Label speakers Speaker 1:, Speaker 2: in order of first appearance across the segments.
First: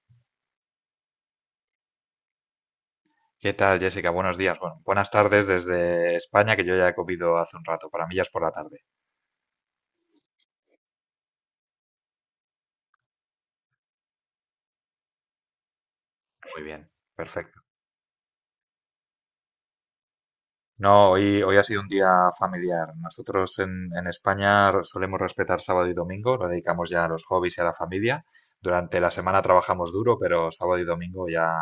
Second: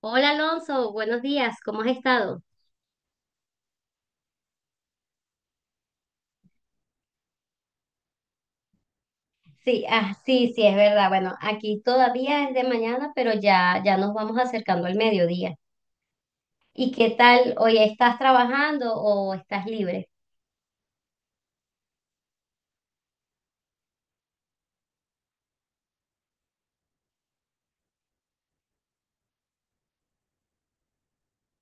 Speaker 1: Hola Alonso, buenos días, ¿cómo has estado?
Speaker 2: ¿Qué tal, Jessica? Buenos días. Bueno, buenas tardes desde España, que yo ya he comido hace un rato. Para mí ya es por la tarde.
Speaker 1: Sí, sí, sí, es verdad. Bueno, aquí todavía es de mañana, pero ya nos vamos acercando al mediodía.
Speaker 2: Muy bien,
Speaker 1: ¿Y qué tal?
Speaker 2: perfecto.
Speaker 1: ¿Hoy estás trabajando o estás libre?
Speaker 2: No, hoy ha sido un día familiar. Nosotros en España solemos respetar sábado y domingo, lo dedicamos ya a los hobbies y a la familia. Durante la semana trabajamos duro, pero sábado y domingo ya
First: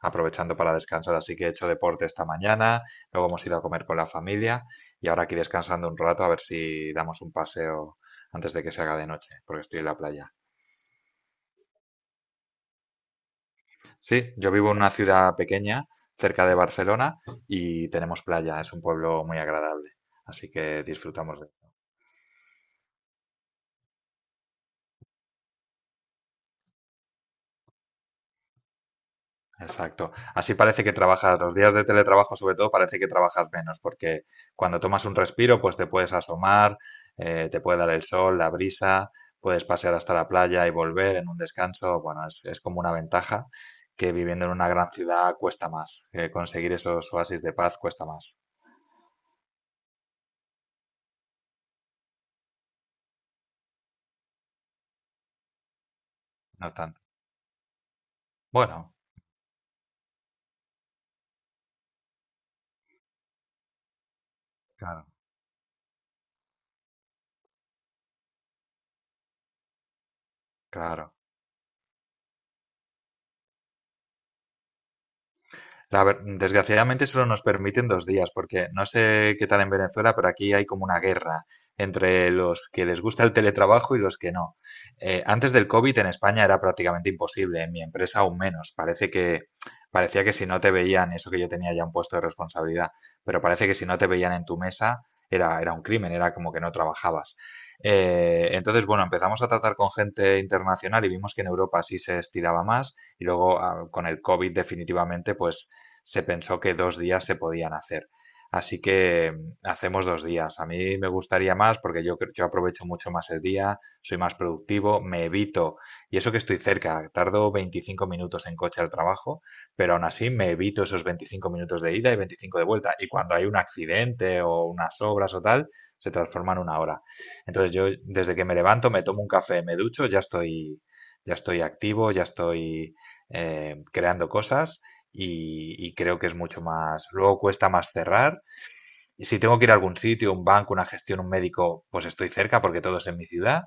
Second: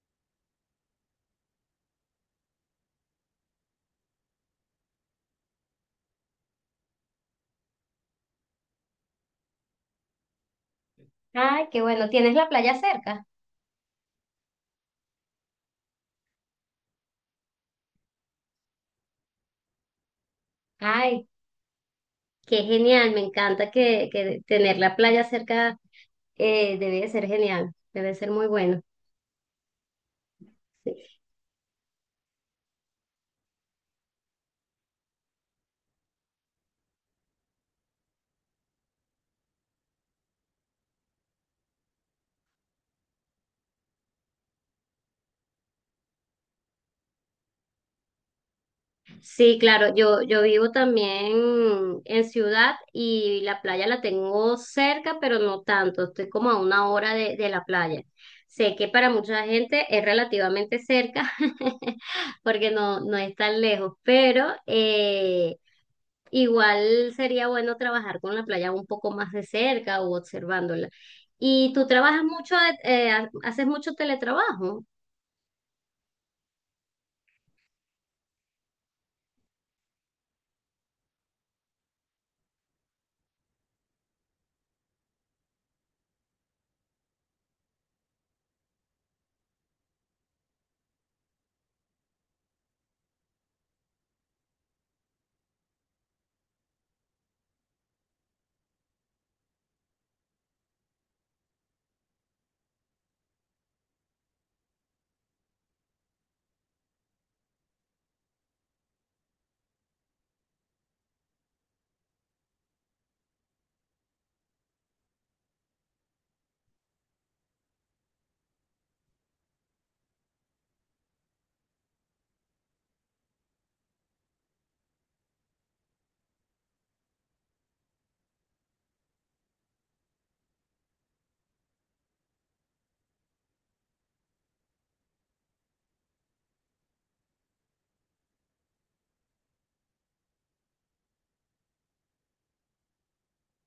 Speaker 2: aprovechando para descansar. Así que he hecho deporte esta mañana, luego hemos ido a comer con la familia y ahora aquí descansando un rato a ver si damos un paseo antes de que se haga de noche, porque estoy en la playa.
Speaker 1: Ay, qué bueno, ¿tienes la playa cerca?
Speaker 2: Sí, yo vivo en una ciudad pequeña, cerca de Barcelona, y tenemos playa, es un pueblo muy agradable, así que
Speaker 1: Ay,
Speaker 2: disfrutamos de.
Speaker 1: qué genial, me encanta que tener la playa cerca debe de ser genial, debe ser muy bueno.
Speaker 2: Exacto. Así parece que
Speaker 1: Sí.
Speaker 2: trabajas, los días de teletrabajo sobre todo, parece que trabajas menos, porque cuando tomas un respiro, pues te puedes asomar, te puede dar el sol, la brisa, puedes pasear hasta la playa y volver en un descanso. Bueno, es como una ventaja que viviendo en una gran ciudad cuesta más, conseguir esos oasis de paz cuesta más,
Speaker 1: Sí, claro, yo vivo también en ciudad y la playa la tengo cerca, pero no tanto, estoy como a
Speaker 2: no
Speaker 1: una
Speaker 2: tanto.
Speaker 1: hora de la playa. Sé que
Speaker 2: Bueno,
Speaker 1: para mucha gente es relativamente cerca, porque no es tan lejos, pero
Speaker 2: claro,
Speaker 1: igual sería bueno trabajar con la playa un poco más de cerca o observándola.
Speaker 2: claro.
Speaker 1: ¿Y tú trabajas mucho, haces mucho teletrabajo?
Speaker 2: Desgraciadamente solo nos permiten dos días, porque no sé qué tal en Venezuela, pero aquí hay como una guerra entre los que les gusta el teletrabajo y los que no. Antes del COVID en España era prácticamente imposible, en mi empresa aún menos. Parece que parecía que si no te veían, eso que yo tenía ya un puesto de responsabilidad, pero parece que si no te veían en tu mesa era un crimen, era como que no trabajabas. Entonces, bueno, empezamos a tratar con gente internacional y vimos que en Europa sí se estiraba más y luego con el COVID definitivamente, pues se pensó que dos días se podían hacer. Así que hacemos dos días. A mí me gustaría más porque yo aprovecho mucho más el día, soy más productivo, me evito, y eso que estoy cerca, tardo 25 minutos en coche al trabajo, pero aún así me evito esos 25 minutos de ida y 25 de vuelta. Y cuando hay un accidente o unas obras o tal, se transforma en una hora. Entonces yo desde que me levanto, me tomo un café, me ducho, ya estoy activo, ya estoy creando cosas y creo que es mucho más. Luego cuesta más cerrar. Y si tengo que ir a algún sitio, un banco, una gestión, un médico, pues estoy cerca porque todo es en mi ciudad.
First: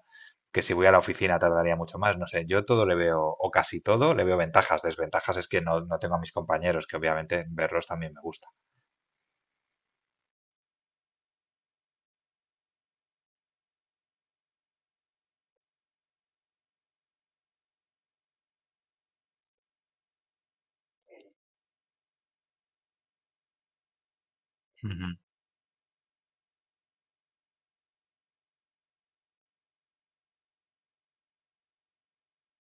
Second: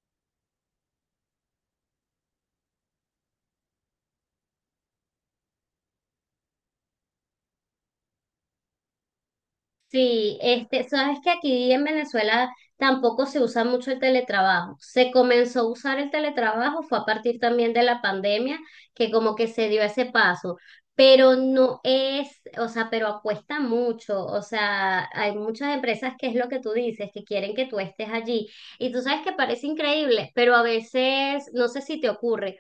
Speaker 2: Que si voy a la oficina tardaría mucho más. No sé, yo todo le veo, o casi todo, le veo ventajas. Desventajas es que no, no tengo a mis compañeros, que obviamente verlos también me gusta.
Speaker 1: Sí, este, sabes que aquí en Venezuela tampoco se usa mucho el teletrabajo. Se comenzó a usar el teletrabajo, fue a partir también de la pandemia, que como que se dio ese paso, pero no es, o sea, pero acuesta mucho. O sea,
Speaker 2: Ujú.
Speaker 1: hay muchas empresas que es lo que tú dices, que quieren que tú estés allí. Y tú sabes que parece increíble, pero a veces, no sé si te ocurre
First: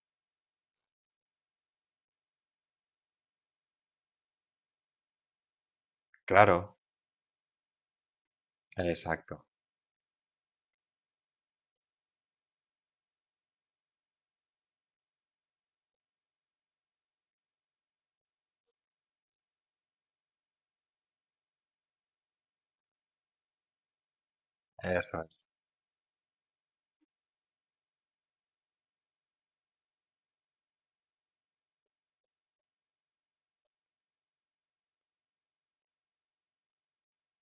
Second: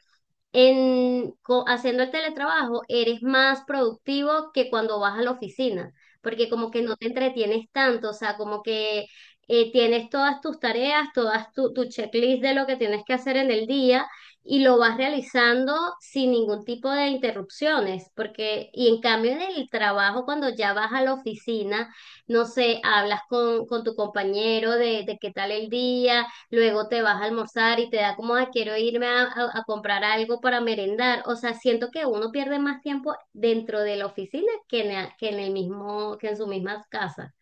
Speaker 1: haciendo el teletrabajo eres más productivo que cuando vas a la oficina, porque como
Speaker 2: Claro,
Speaker 1: que no te entretienes tanto, o sea, como que
Speaker 2: exacto.
Speaker 1: tienes todas tus tareas, tu checklist de lo que tienes que hacer en el día y lo vas realizando sin ningún tipo de interrupciones, porque, y en cambio en el trabajo, cuando ya vas a la oficina, no sé, hablas con tu compañero de
Speaker 2: Eso
Speaker 1: qué
Speaker 2: es.
Speaker 1: tal el día. Luego te vas a almorzar y te da como, "Ay, quiero irme a, a comprar algo para merendar". O sea, siento que uno pierde más tiempo dentro de la oficina que que en el mismo, que en su misma casa.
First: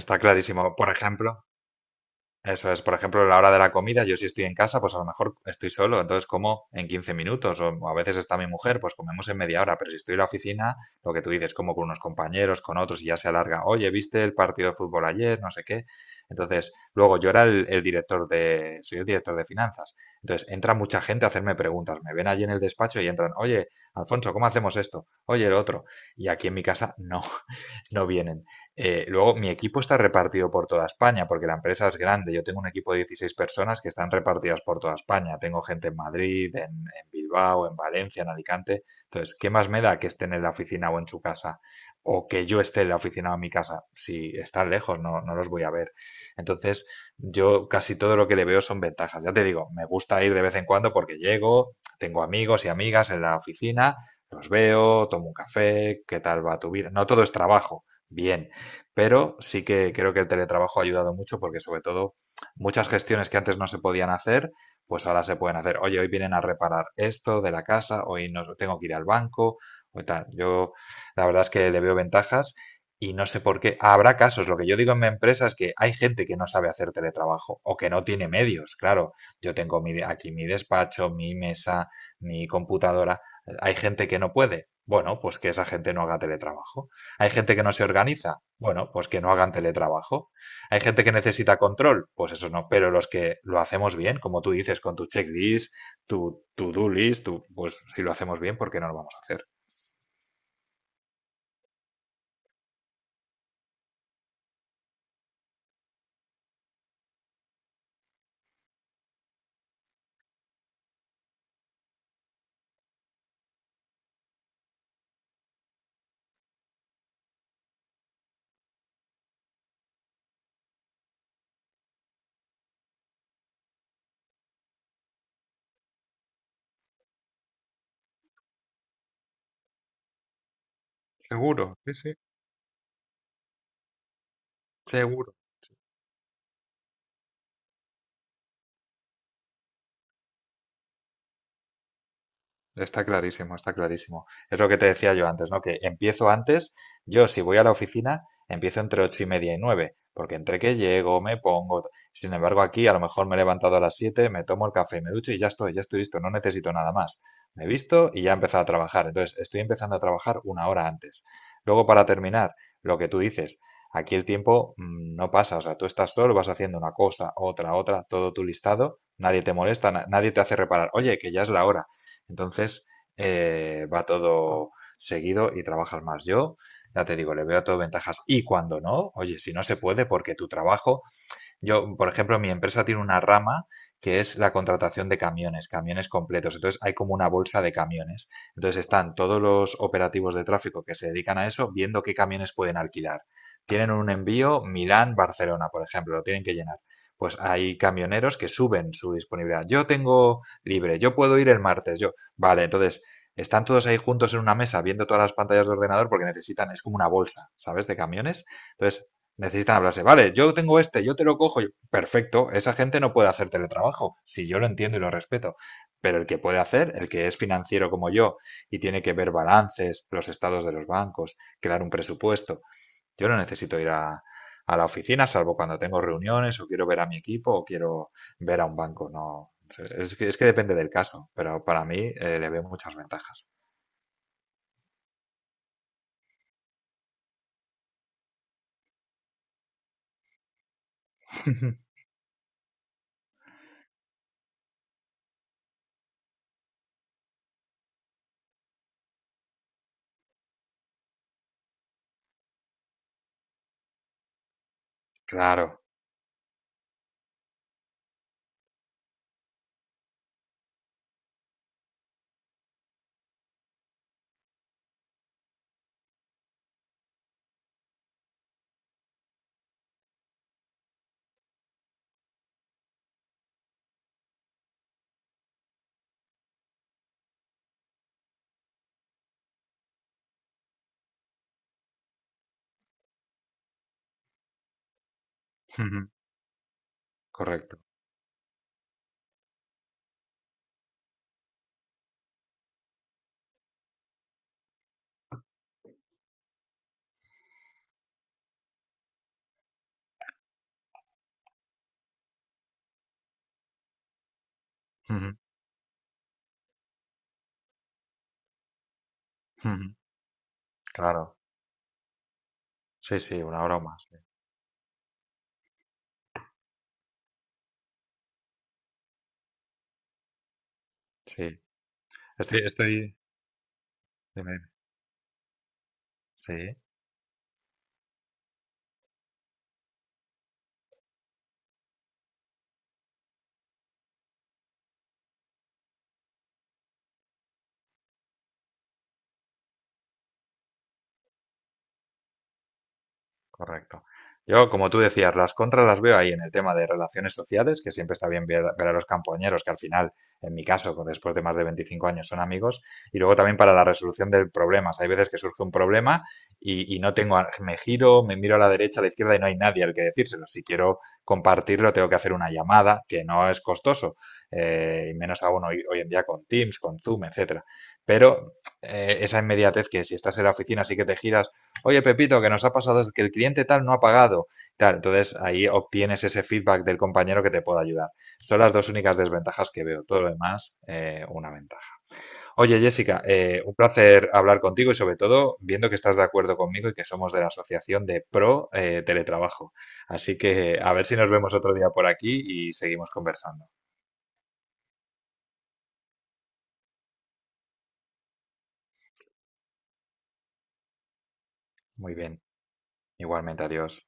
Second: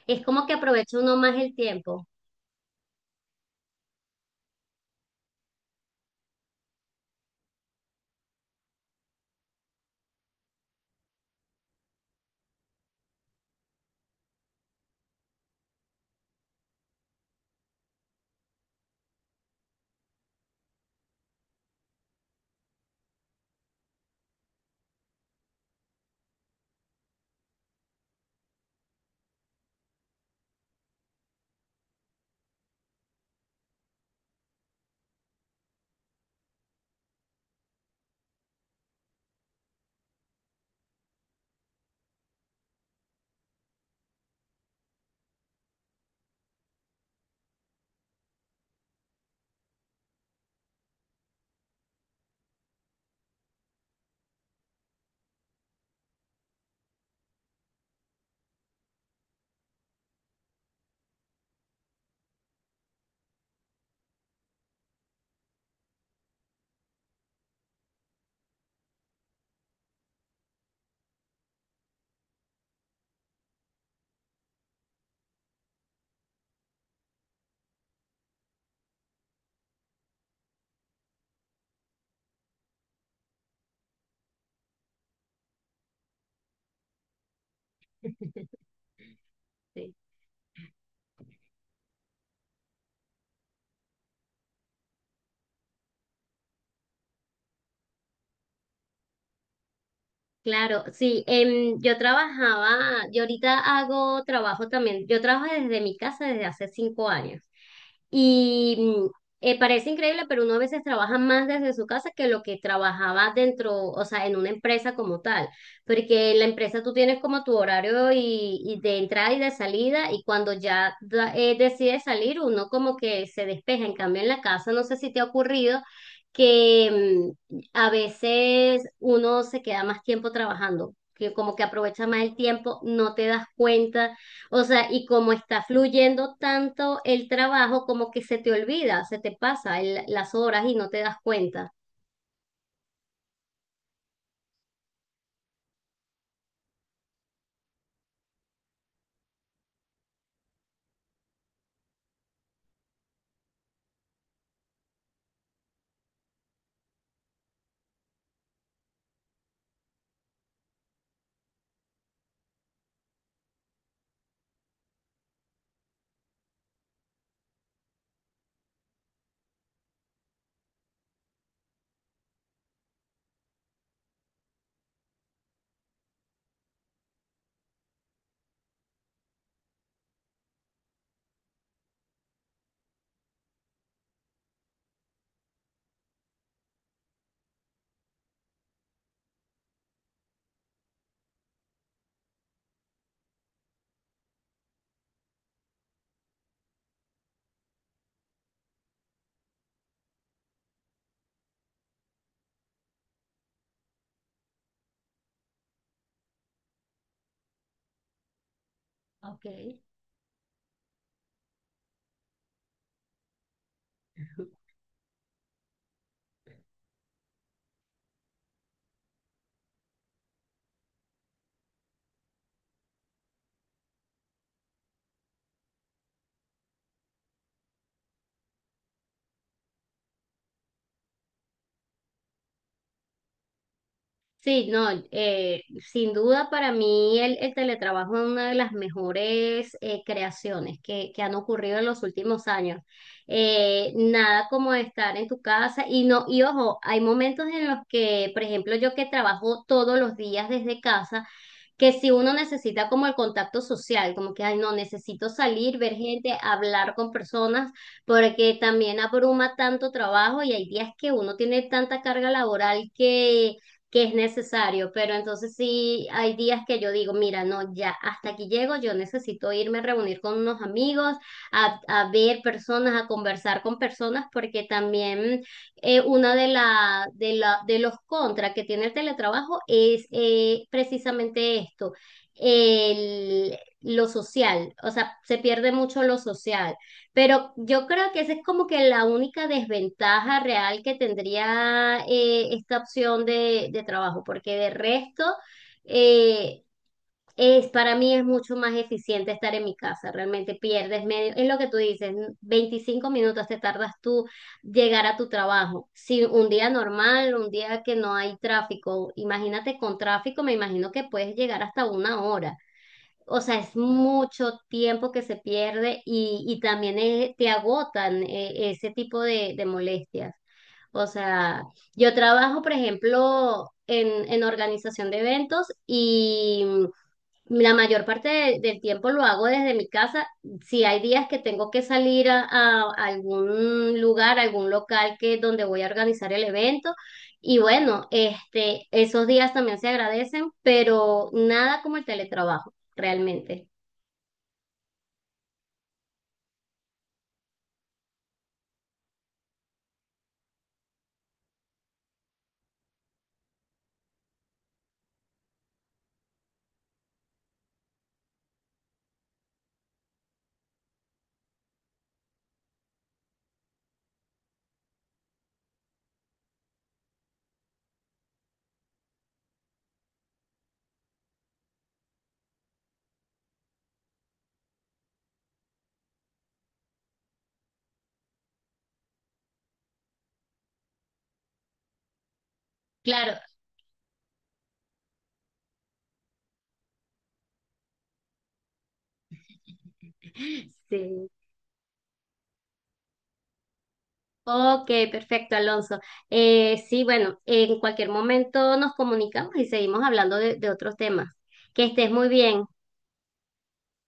Speaker 2: Está
Speaker 1: Es como que
Speaker 2: clarísimo. Por
Speaker 1: aprovecha uno más
Speaker 2: ejemplo,
Speaker 1: el tiempo.
Speaker 2: eso es, por ejemplo, la hora de la comida, yo si estoy en casa, pues a lo mejor estoy solo, entonces como en 15 minutos, o a veces está mi mujer, pues comemos en media hora, pero si estoy en la oficina, lo que tú dices, como con unos compañeros, con otros, y ya se alarga, oye, ¿viste el partido de fútbol ayer? No sé qué. Entonces, luego yo era el director de, soy el director de finanzas, entonces entra mucha gente a hacerme preguntas, me ven allí en el despacho y entran, oye, Alfonso, ¿cómo hacemos esto? Oye, el otro. Y aquí en mi casa no, no vienen. Luego, mi equipo está repartido por toda España, porque la empresa es grande. Yo tengo un equipo de 16 personas que están repartidas por toda España. Tengo gente en Madrid, en Bilbao, en Valencia, en Alicante. Entonces, ¿qué más me da que estén en la oficina o en su casa? O que yo esté en la oficina o en mi casa. Si están lejos, no, no los voy a ver. Entonces, yo casi todo lo que le veo son ventajas. Ya te digo, me gusta ir de vez en cuando porque llego, tengo amigos y amigas en la oficina, los veo, tomo un café, ¿qué tal va tu vida? No todo es trabajo bien, pero sí que creo que el teletrabajo ha ayudado mucho porque sobre todo muchas gestiones que antes no se podían hacer, pues ahora se pueden hacer. Oye, hoy vienen a reparar esto de la casa, hoy no tengo que ir al banco o tal. Yo la verdad es que le veo ventajas y no sé por qué. Habrá casos, lo que yo digo en mi empresa es que hay gente que no sabe hacer teletrabajo o que no tiene medios. Claro, yo tengo aquí mi despacho, mi mesa, mi computadora. Hay gente que no puede. Bueno, pues que esa gente no haga teletrabajo. Hay gente que no se organiza. Bueno, pues que no hagan
Speaker 1: Sí.
Speaker 2: teletrabajo. Hay gente que necesita control. Pues eso no. Pero los que lo hacemos bien, como tú dices, con tu checklist, tu to-do list, tu, pues si lo hacemos bien, ¿por qué no lo vamos a hacer?
Speaker 1: Claro, sí, yo ahorita hago trabajo también, yo trabajo desde mi casa desde hace 5 años. Y parece increíble, pero uno a veces trabaja más desde su casa que lo que trabajaba dentro, o sea, en una empresa como tal, porque en la empresa tú tienes como tu horario y de entrada y de salida, y cuando decides salir, uno como que se despeja. En cambio, en la casa, no sé si te ha ocurrido que a veces uno se queda más tiempo trabajando, que como que
Speaker 2: Seguro, sí,
Speaker 1: aprovecha
Speaker 2: sí,
Speaker 1: más el tiempo, no te das cuenta, o sea, y como
Speaker 2: seguro.
Speaker 1: está fluyendo tanto el trabajo, como que se te olvida, se te pasa las horas y no te das cuenta.
Speaker 2: Está clarísimo, está clarísimo. Es lo que te decía yo antes, ¿no? Que empiezo antes, yo si voy a la oficina, empiezo entre ocho y media y nueve, porque entre que llego, me pongo. Sin embargo, aquí a lo mejor me he levantado a las siete, me tomo el café, me ducho y ya estoy listo, no necesito nada más. Me he visto y ya he empezado a trabajar. Entonces, estoy empezando a trabajar una hora antes. Luego, para terminar, lo que tú dices, aquí el tiempo no pasa, o sea, tú estás solo, vas haciendo una cosa, otra, otra, todo tu listado, nadie te molesta, nadie te hace reparar, oye, que ya es la hora. Entonces, va todo seguido y trabajas más. Yo, ya te digo, le veo todo ventajas. Y cuando no, oye, si no se puede porque tu trabajo yo, por ejemplo, mi empresa tiene una rama que es la contratación de camiones, camiones completos. Entonces hay como una bolsa de camiones. Entonces están todos los operativos de tráfico que se dedican a eso viendo qué camiones pueden alquilar. Tienen un envío Milán-Barcelona, por ejemplo, lo tienen que llenar. Pues hay camioneros que suben su disponibilidad. Yo tengo libre, yo puedo ir el martes, yo. Vale, entonces están todos ahí juntos en una mesa viendo todas las pantallas de ordenador porque necesitan, es como una bolsa, ¿sabes? De camiones. Entonces necesitan
Speaker 1: Okay.
Speaker 2: hablarse. Vale, yo tengo este, yo te lo cojo. Perfecto, esa gente no puede hacer teletrabajo, si yo lo entiendo y lo respeto. Pero el que puede hacer, el que es financiero como yo y tiene que ver balances, los estados de los bancos, crear un presupuesto, yo no necesito ir a la oficina, salvo cuando tengo reuniones o quiero ver a mi equipo o quiero ver a un banco. No, es que depende del caso, pero para mí le veo muchas ventajas.
Speaker 1: Sí, no, sin duda para mí el teletrabajo es una de las mejores creaciones que han ocurrido en los últimos años. Nada como estar en tu casa y no, y ojo, hay momentos en los que, por ejemplo, yo que trabajo todos los días desde casa, que si uno necesita como el contacto social, como que, ay, no, necesito salir,
Speaker 2: Claro,
Speaker 1: ver gente, hablar con personas, porque también abruma tanto trabajo y hay días que uno tiene tanta carga laboral que es necesario, pero entonces sí hay días que yo digo, mira, no, ya hasta aquí llego, yo necesito irme a reunir con unos amigos, a ver personas, a conversar con personas, porque también una de, la, de, la, de los contras que tiene el teletrabajo es precisamente esto, lo social, o sea, se pierde mucho lo social, pero
Speaker 2: correcto.
Speaker 1: yo creo que esa es como que la única desventaja real que tendría esta opción de trabajo, porque de resto... eh, para mí es mucho más eficiente estar en mi casa, realmente pierdes medio, es lo que tú dices, 25 minutos te tardas tú llegar a tu trabajo. Si un día normal, un día que no hay tráfico, imagínate con tráfico, me imagino que puedes
Speaker 2: Claro,
Speaker 1: llegar hasta una hora.
Speaker 2: sí,
Speaker 1: O
Speaker 2: sí,
Speaker 1: sea,
Speaker 2: una
Speaker 1: es
Speaker 2: hora o más.
Speaker 1: mucho tiempo que se pierde y también te agotan ese tipo de molestias. O
Speaker 2: Sí,
Speaker 1: sea, yo trabajo, por
Speaker 2: estoy,
Speaker 1: ejemplo, en
Speaker 2: dime,
Speaker 1: organización de eventos y
Speaker 2: sí,
Speaker 1: la mayor parte del tiempo lo hago desde mi casa. Si hay días que tengo que salir a algún lugar, algún local que donde voy a organizar el evento, y bueno, este, esos días también se agradecen, pero nada como el teletrabajo, realmente.
Speaker 2: correcto. Yo, como tú decías, las contras las veo ahí en el tema de relaciones sociales, que siempre está bien ver, ver a los compañeros, que al final, en mi caso, después de más de 25 años son amigos, y luego también para la resolución de problemas. Hay veces que surge un problema y no tengo, me giro, me miro a la derecha, a la izquierda y no hay nadie al que decírselo. Si quiero compartirlo, tengo que hacer una llamada, que no es costoso, y menos aún hoy en día con Teams, con Zoom, etcétera. Pero esa inmediatez que si estás en la oficina, sí que te giras oye Pepito, que nos ha pasado es que el cliente tal no ha pagado. Tal, entonces ahí obtienes ese feedback del compañero que te pueda ayudar. Son las dos únicas desventajas que veo. Todo lo demás, una ventaja. Oye Jessica,
Speaker 1: Claro,
Speaker 2: un placer hablar contigo y sobre todo viendo que estás de acuerdo conmigo y que somos de la Asociación de Pro Teletrabajo. Así que a ver si nos
Speaker 1: sí.
Speaker 2: vemos otro día por aquí y seguimos conversando.
Speaker 1: Ok, perfecto, Alonso. Sí, bueno, en cualquier momento nos comunicamos y seguimos hablando de otros temas. Que estés
Speaker 2: Muy
Speaker 1: muy
Speaker 2: bien,
Speaker 1: bien.
Speaker 2: igualmente, adiós.